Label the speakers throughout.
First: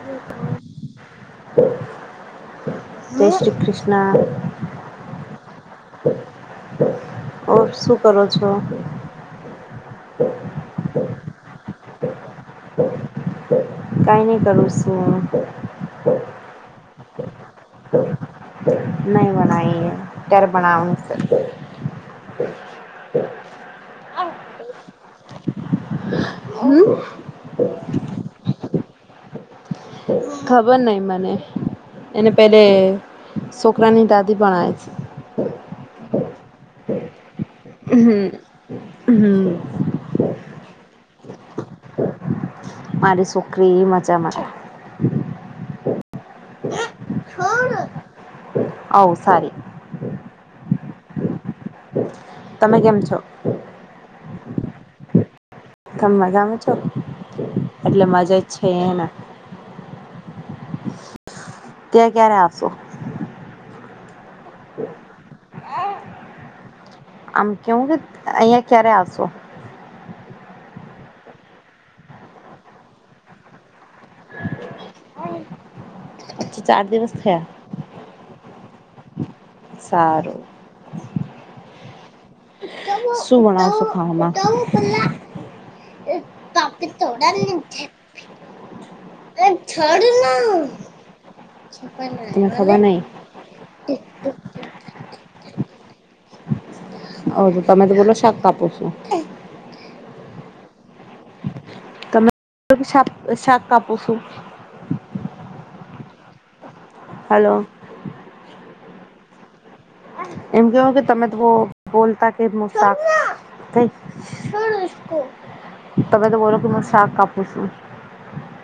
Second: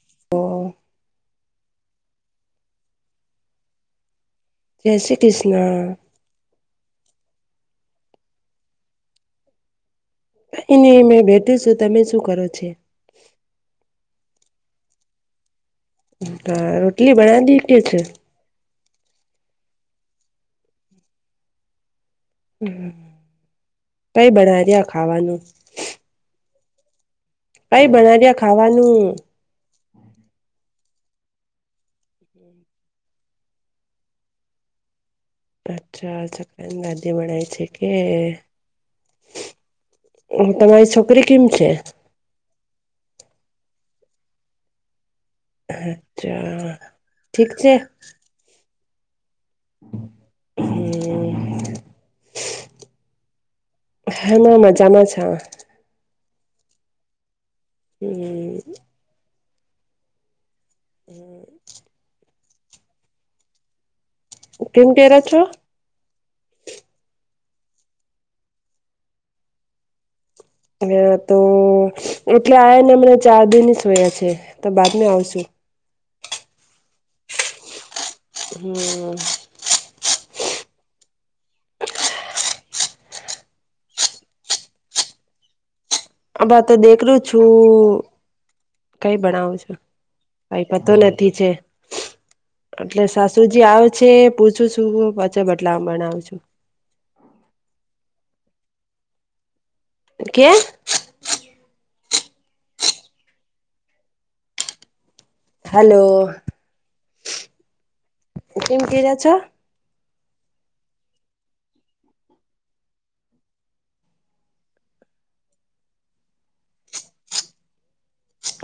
Speaker 1: [unintelligible]
Speaker 2: જય શ્રી કૃષ્ણ.
Speaker 1: જય શ્રી કૃષ્ણ.
Speaker 2: [unintelligible] શું કરો છો?
Speaker 1: એ મેં બેઠી સુ, તમે શું કરે છે?
Speaker 2: કાંઈ નઈ કરું સુ હુ.
Speaker 1: [inaudible] રોટલી બના દી કે છે?
Speaker 2: નહી બનાઈ એ તારે બનવાનું છે.
Speaker 1: હમ્મ, કઈ બના રહ્યા ખાવાનું.
Speaker 2: હમ્મ.
Speaker 1: કઈ બનાર્યા ખાવાનું?
Speaker 2: ખબર નઇ મને એને પેલે સોકરાની દાદી પણ આઈ સે
Speaker 1: [unintelligible] બણાઈ છે કે
Speaker 2: હમ હમ
Speaker 1: એમ તમારી છોકરી કેમ છે?
Speaker 2: મારી સોકરી મજામાં.
Speaker 1: અચ્છા ઠીક છે.
Speaker 2: અઉ સારી
Speaker 1: હમ્મ.
Speaker 2: તમે કેમ છો?
Speaker 1: હાં મે મજામાં છેઉ
Speaker 2: તમ મજામાં છો એટલે મજા જ
Speaker 1: હમ
Speaker 2: છે એમાં
Speaker 1: [inaudible]
Speaker 2: ત્યાં ક્યારે આવશો?
Speaker 1: કેમ પેરા છો
Speaker 2: આમ કેવું [unintelligible] અઈયા ક્યારે આવશો?
Speaker 1: [unintelligible] તો એટલે આયા ને મને ચાર દિન જ થયા છે તો બાદ મેં આવશુ
Speaker 2: ચાર દિન જ થયા
Speaker 1: હમ્મ.
Speaker 2: સારું. શું બનાવો છો ખાવામાં?
Speaker 1: આંબા તો દેખલુ છુ કંઈ
Speaker 2: તને
Speaker 1: બણાવ છે, કંઈ પતો નથી છે.
Speaker 2: ખબર નહિ
Speaker 1: અટલે સાસુજી આવ છે પૂછું છું [unintelligible] પાછા બટલામ બનાઉ છું
Speaker 2: અવે તો તમે તો [unintelligible] શાક કાપો છો
Speaker 1: કે
Speaker 2: તમે શાક શાક કાપુ સું
Speaker 1: હલો.
Speaker 2: હલો.
Speaker 1: કેમ કેરા છો
Speaker 2: એમ કેવો કે તમે તો બો બોલતા કેમ ન [inaudible] તંઈ તમે તો બોલો કે હું શાક કાપું છું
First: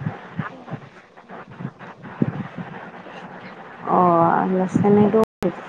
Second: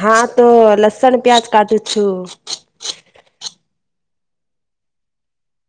Speaker 1: હા તો લસણ પ્યાજ કાટુ છું
Speaker 2: અ લસણ ને ડુંગળી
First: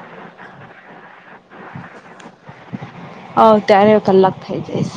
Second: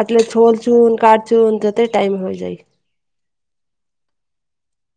Speaker 1: અટલે છોલ છું ન કાટ છું ન ત તે ટાઈમ વઈ જાય
Speaker 2: અવ ત્યારે કલાક થઈ જાય સ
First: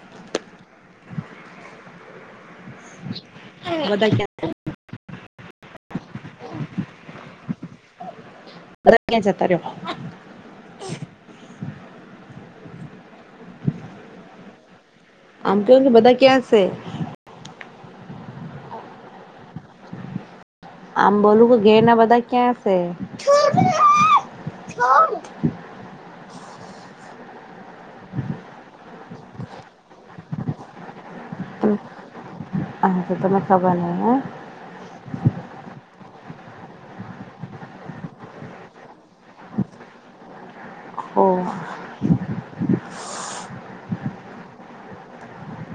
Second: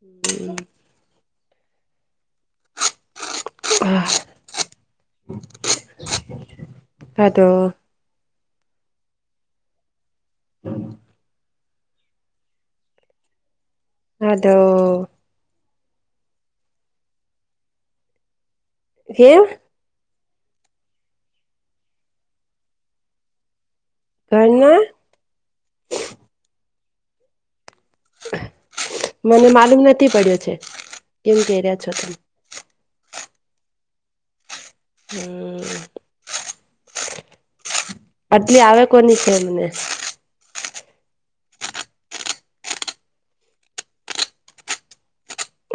Speaker 1: [inaudible]
Speaker 2: બધાય ક્યા [unintelligible]
Speaker 1: હા તો
Speaker 2: તરત ક્યાં જતા રયા [unintelligible]
Speaker 1: હા તો
Speaker 2: આમ [unintelligible] બધાય ક્યાં સે
Speaker 1: કેમ?
Speaker 2: આમ બોલું કે ઘેરના બધા ક્યાં સે?
Speaker 1: ઘરના મને માલુમ નથી પયડો છે કેમ કેઈ રા છો
Speaker 2: હા તો તમે ખબર નઈ હં
Speaker 1: હમ
Speaker 2: [inaudible]
Speaker 1: આટલી આવે કોની છે એમને
Speaker 2: ઓહ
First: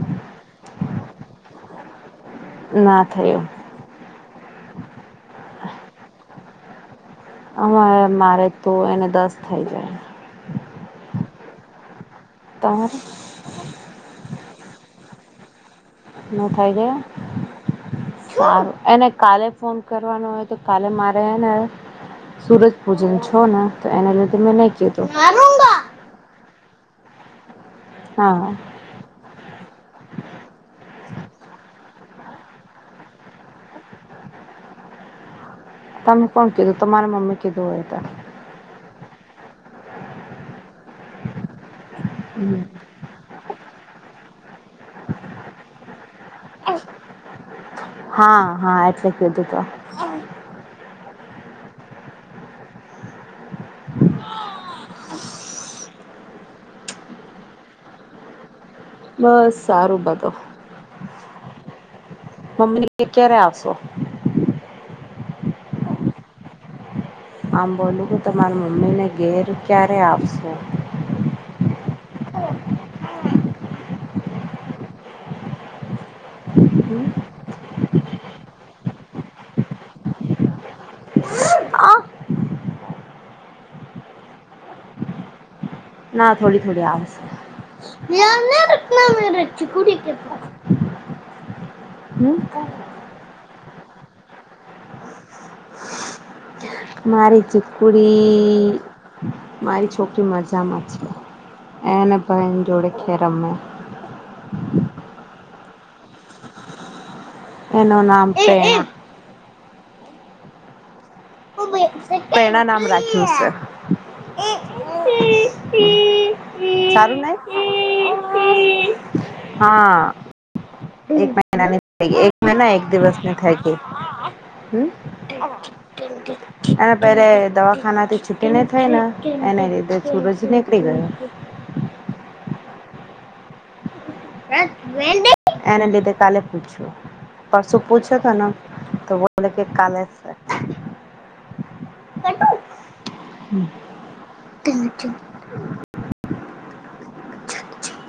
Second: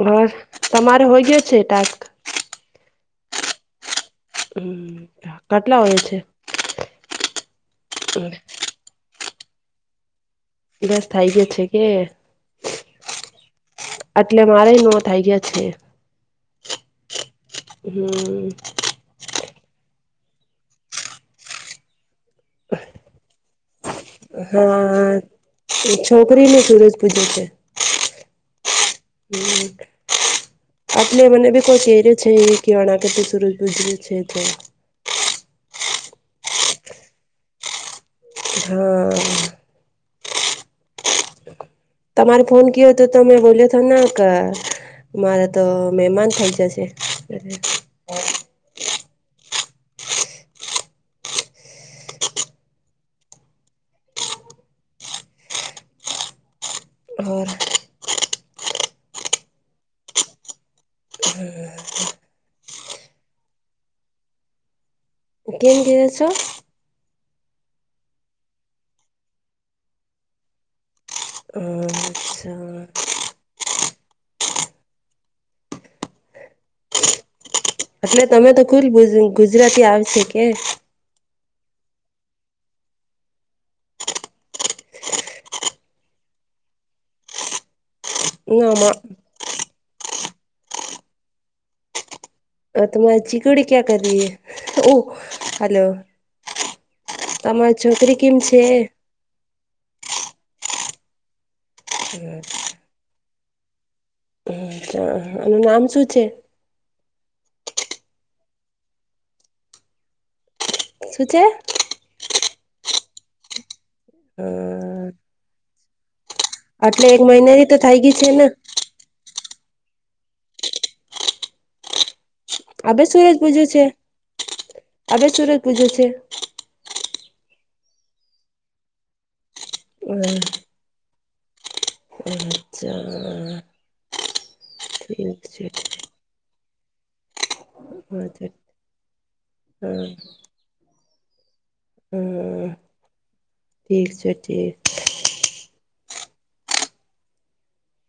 Speaker 1: હ તમારે હોય ગયો છે ટાસ્ક?
Speaker 2: ના થયો.
Speaker 1: કટલા હોય છે?
Speaker 2: હ મારે તો એને દસ થઇ જાય.
Speaker 1: બસ થઇ ગયો છે કે
Speaker 2: તમારે
Speaker 1: એટલે મારા ન થઇ ગયા છે.
Speaker 2: ન થાય
Speaker 1: હમ
Speaker 2: ગાય એને કાલે ફોન કરવાનું હોય તો કાલે મારે ને હે ને સુરજ પૂજન છો ને તો એના લીધે મેં નહી કીધું.
Speaker 1: [unintelligible] ની ભૂમિ પૂજન છે.
Speaker 2: હા.
Speaker 1: [inaudible] એટલે મને ભી કોઈ કેય રિયો છે અણા કે તો સુરજ પૂજન છે તો
Speaker 2: તમે કોણ કીધું તમારા મમ્મી કીધું હોય ત
Speaker 1: હા. તમારે ફોન કીઓ તો તમે બોલ્યો ના કર મારે તો મહેમાન થઇ જશે
Speaker 2: હા હા એટલે કીધું તો
Speaker 1: ઓર
Speaker 2: બસ સારું બધું. મમ્મી ક્યારે આવશે?
Speaker 1: કેમ કે છો?
Speaker 2: આમ બોલું હું તમારા મમ્મીને ઘેર ક્યારે આવશે
Speaker 1: [inaudible] એટલે તમે કીધું તું ગુજરાતી આવશે કે
Speaker 2: ના થોડી થોડી આવશે.
Speaker 1: ના
Speaker 2: હમ
Speaker 1: અ તો મારી ચિકુડી ક્યાં કર રહી હૈ? ઓહ હાલો.
Speaker 2: મારી
Speaker 1: છે
Speaker 2: ચીપકુડી મારી છોકરી મજામાં છે. એને ભાઈને જોડ ખે રમે.
Speaker 1: એનું નામ શું છે?
Speaker 2: એનો નામ સે
Speaker 1: સુું છેે?
Speaker 2: પ્રેરણા નામ રાખ્યું છે.
Speaker 1: હમ્મ.
Speaker 2: [inaudible] સારું ને?
Speaker 1: તો થઈ ગઈ છે ને
Speaker 2: હા એક મહિનાની થઈ ગઈ, એક મહિના એક
Speaker 1: આભે
Speaker 2: દિવસ ની
Speaker 1: સુરજ
Speaker 2: થઈ
Speaker 1: પૂજ્યું
Speaker 2: ગઈ.
Speaker 1: છે
Speaker 2: હમ્મ
Speaker 1: આભે સુરજ પૂજ્યું છે
Speaker 2: એના પરે દવા ખાના થી છૂટીને થઈ ને એના લીધે સૂરજ નીકળી ગયો.
Speaker 1: અચ્છા. ઠીક
Speaker 2: [inaudible] એને લીધે કાલે પૂછો? પરસુ પૂછો તો
Speaker 1: છે
Speaker 2: ને તો બો કે કાલે છે.
Speaker 1: હમ્મ ઠીક છે ઠીક.
Speaker 2: [inaudible]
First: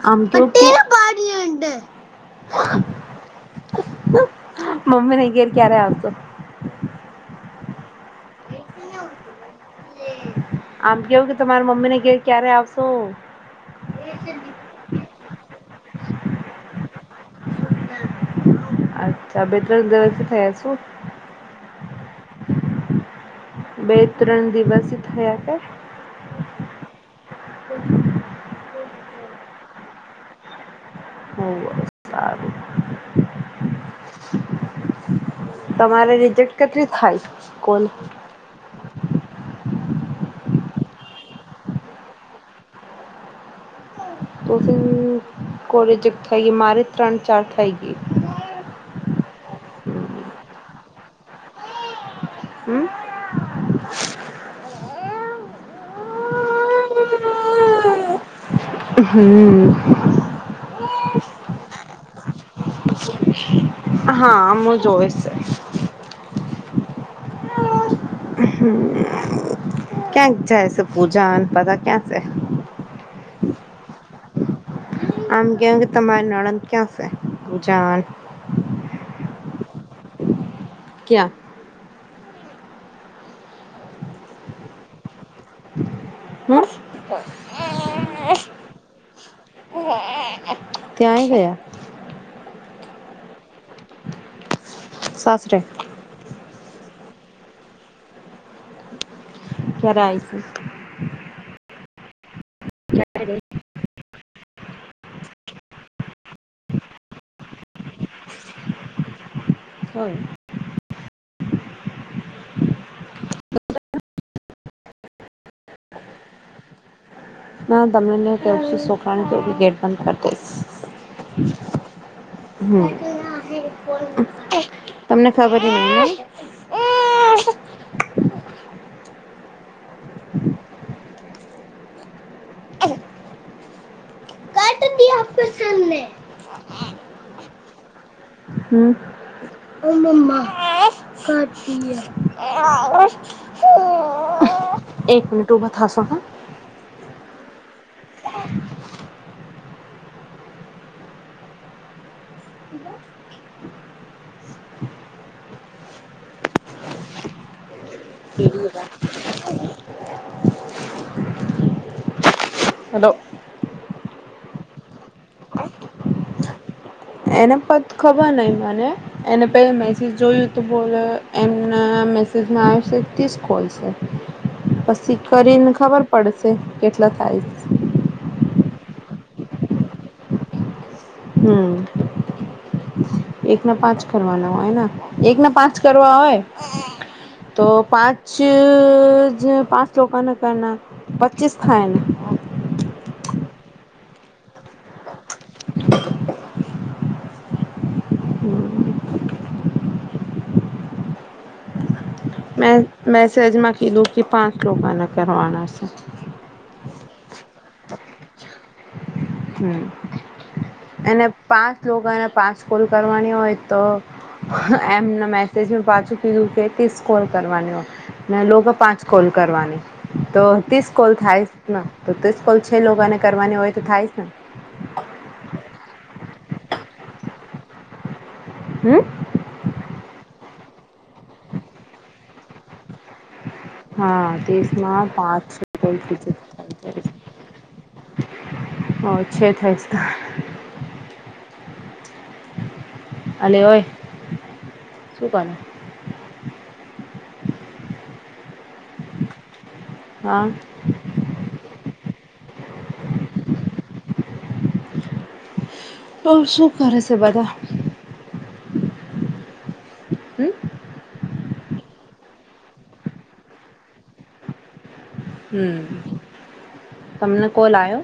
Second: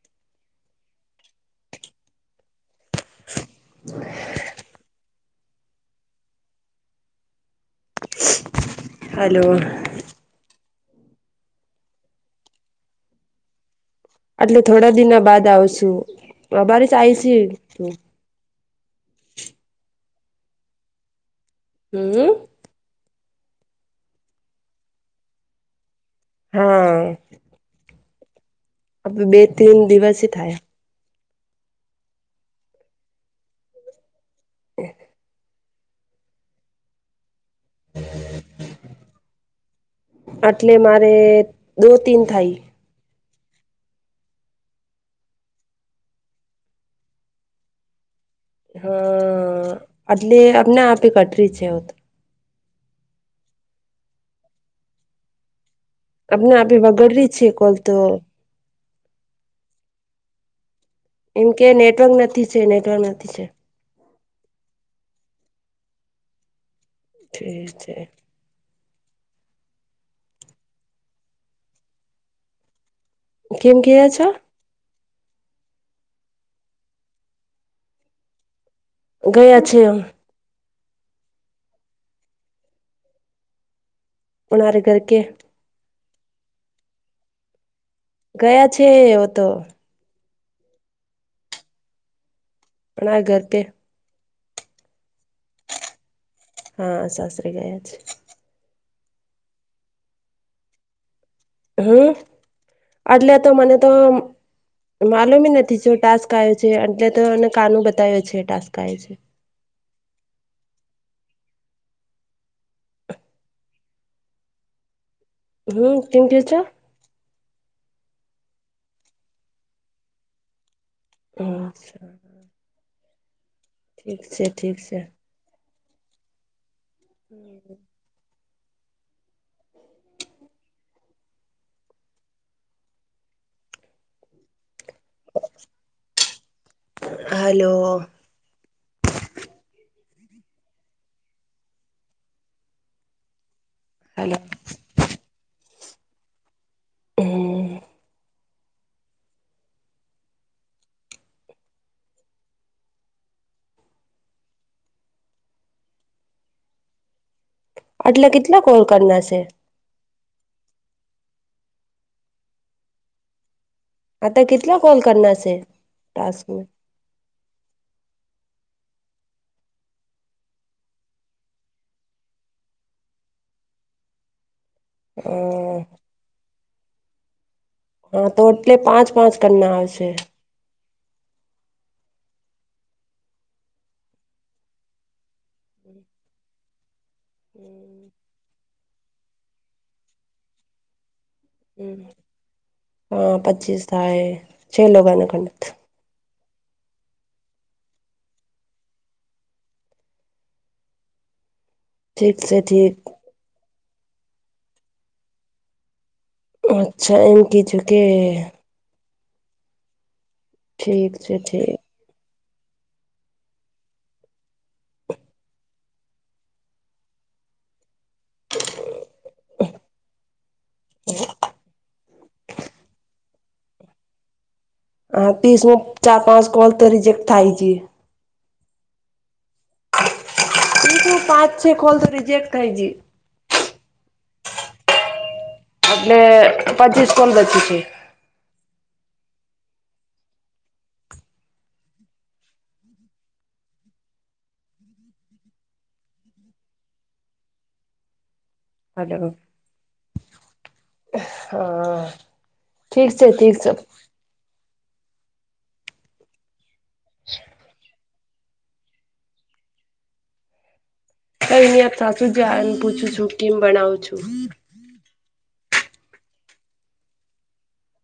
Speaker 2: આમ મમ્મી ને ઘેર ક્યારે આવતો?
Speaker 1: હલો.
Speaker 2: આમ કેવું કે તમારા મમ્મીને કે ક્યારે આવશો?
Speaker 1: એટલે થોડા દિના બાદ આવશુ. અ બરે જ આવી છે તું
Speaker 2: અચ્છા બે ત્રણ દિવસથી થયા છું.
Speaker 1: હમ્મ.
Speaker 2: બે ત્રણ દિવસ થયા તા.
Speaker 1: હા.
Speaker 2: [inaudible]
Speaker 1: અબે બે તેન દિવસ થાય.
Speaker 2: હો સારું. [inaudible]
Speaker 1: [inaudible]
Speaker 2: તમારે રિજેક્ટ કેટલી થાય? કોલ?
Speaker 1: એટલે મારે દો તીન થાય.
Speaker 2: તો તીન [unintelligible] થઈ ગઈ મારે ત્રણ ચાર થઇ ગઈ.
Speaker 1: હા એટલે અમને આપે કટરી છે તો
Speaker 2: હમ્મ [inaudible]
Speaker 1: અમને આપી વાગડરી છે કોલ તો.
Speaker 2: હમ્મ [inaudible]
Speaker 1: એમ કે નેટવર્ક નથી છે નેટવર્ક નથી છે.
Speaker 2: હા આમું જોઈશે.
Speaker 1: ઠી છે.
Speaker 2: હમ્મ ક્યાંક જાય છે પૂજા અને બધા ક્યાં છે?
Speaker 1: કેમ ગિયા છો?
Speaker 2: આમ કેવ કે તમારી નણંદ ક્યાં છે? [unintelligible]
Speaker 1: ગયા છે એમ
Speaker 2: ક્યાં?
Speaker 1: પનારે ઘર કે.
Speaker 2: હમ્મ [inaudible]
Speaker 1: ગયા છે વો તો.
Speaker 2: ત્યાંય ગયા.
Speaker 1: પણા ઘર કે.
Speaker 2: સાસરે.
Speaker 1: હા સાસરે ગયા છ.
Speaker 2: કયારાય આયીસી
Speaker 1: હમ્મ એટલે તો મને તો માલુમી નથી જો ટાસ્ક આયો છે. એટલે તો એને કાનું બતાયો છે. ટાસ્ક આયો છે.
Speaker 2: હન
Speaker 1: હમ્મ કેમ કે છો?
Speaker 2: ના તમને કહેશે સોખાણી તો [inaudible] ગેટ બંધ કરી દઈશ.
Speaker 1: હમ્મ.
Speaker 2: હમ
Speaker 1: છે
Speaker 2: તમને ખબર નહી એમ [unintelligible]
Speaker 1: [unintelligible]
Speaker 2: [unintelligible] તદી આપ શને.
Speaker 1: હલો
Speaker 2: હમ [unintelligible]
Speaker 1: હલો
Speaker 2: [unintelligible] એક મિનિટ ઊભા થાશો હન.
Speaker 1: હમ એટલે કેટલા કોલ કરના છે?
Speaker 2: હલો.
Speaker 1: અતા કેટલા કોલ કરના શે. ટાસ્કમે?
Speaker 2: એને પત ખબર નઈ મને. એને પે મેસેજ જોયું તો બોલો એમને મેસેજમાં આવ શે તીસ કોલ શે. પછી
Speaker 1: હ
Speaker 2: કરીને ખબર પડશે કેટલા થાય.
Speaker 1: હ તો એટલે પાંચ-પાંચ કરના આવશે.
Speaker 2: હમ એકના પાંચ કરવાના હોય ને એક ના પાંચ કરવા હોય તો પાંચ અ જે પાંચ લોકાને કરના પચીસ
Speaker 1: હ
Speaker 2: થાય ને
Speaker 1: હન પચીસ થાય છે. લોકોને ખડ ઠીક છે
Speaker 2: મે
Speaker 1: ઠીક
Speaker 2: મેસજમા કીધુ કે પાંચ લોકોને કરવાના છે.
Speaker 1: અચ્છા એમ કીધુ કે
Speaker 2: હ
Speaker 1: ઠીક
Speaker 2: અને
Speaker 1: છે
Speaker 2: પાંચ
Speaker 1: ઠીક
Speaker 2: લોકો અને પાચ કુલ કરવાની હોય તો હઅ એમના મેસેજ મે પાછું કીધું કે કોલ કરવાનો ને લોકો પાંચ કોલ કરવાની તો ત્રીસ કોલ થાય ને તો ત્રીસ કોલ છે લોકોને કરવાની હોય તો થાય જ ને.
Speaker 1: હા ત્રીસો ચાર-પાંચ કોલ તો રિજેક્ટ થાય છે.
Speaker 2: હમ
Speaker 1: ક્યુ પાચ-છ કોલ તો રિજેક્ટ થાયજી.
Speaker 2: હા તીસના પાંચ કોલ
Speaker 1: એટલે પચીસ કોલ બચી છે.
Speaker 2: ઓ છે. થાય છે. અલે ઓય શું કનું.
Speaker 1: હલો.
Speaker 2: હા
Speaker 1: હા ઠીક છે. ઠીક છે.
Speaker 2: તો શું કરે છે બધા? હમ
Speaker 1: કયા સાચું જાન પૂછું છું. કેમ બનાવું છું.
Speaker 2: હમ તમને કોલ આયો?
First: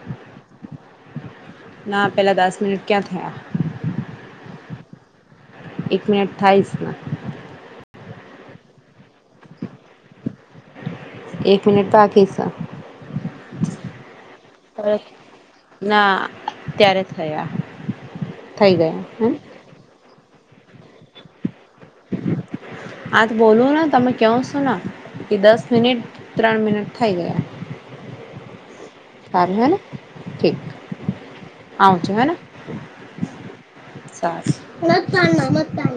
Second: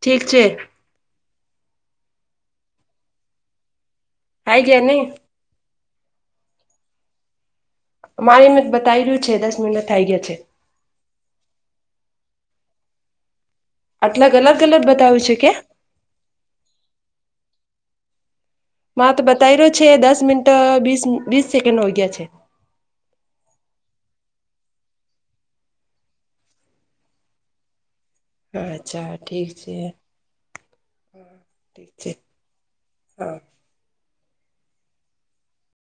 Speaker 1: ઠીક છે.
Speaker 2: ના પેલા દસ મિનિટ ક્યાં થયા.
Speaker 1: આ ગયા ન
Speaker 2: અઠ્ઠઇસ નાખ
Speaker 1: અમારેમ બતાવી રહ્યું છે દસ મિના થઇ ગયા છે.
Speaker 2: એક મિનટ બાકી સર.
Speaker 1: આટલા ગલત ગલત બતાવ્યું છે કે
Speaker 2: ના અત્યારે થયા. થઈ ગયા
Speaker 1: તો
Speaker 2: હમ
Speaker 1: બતાવી રહ્યો છે દસ મિનટીસીસ.
Speaker 2: આ તો બોલું ને તમે કવ છો. એ દસ મિનિટ ત્રણ મિનિટ થઇ ગયા.
Speaker 1: અચ્છા ઠીક
Speaker 2: સારધર
Speaker 1: છે
Speaker 2: ઠીક
Speaker 1: ઠીક છે
Speaker 2: આવજું હે
Speaker 1: હા
Speaker 2: સાર.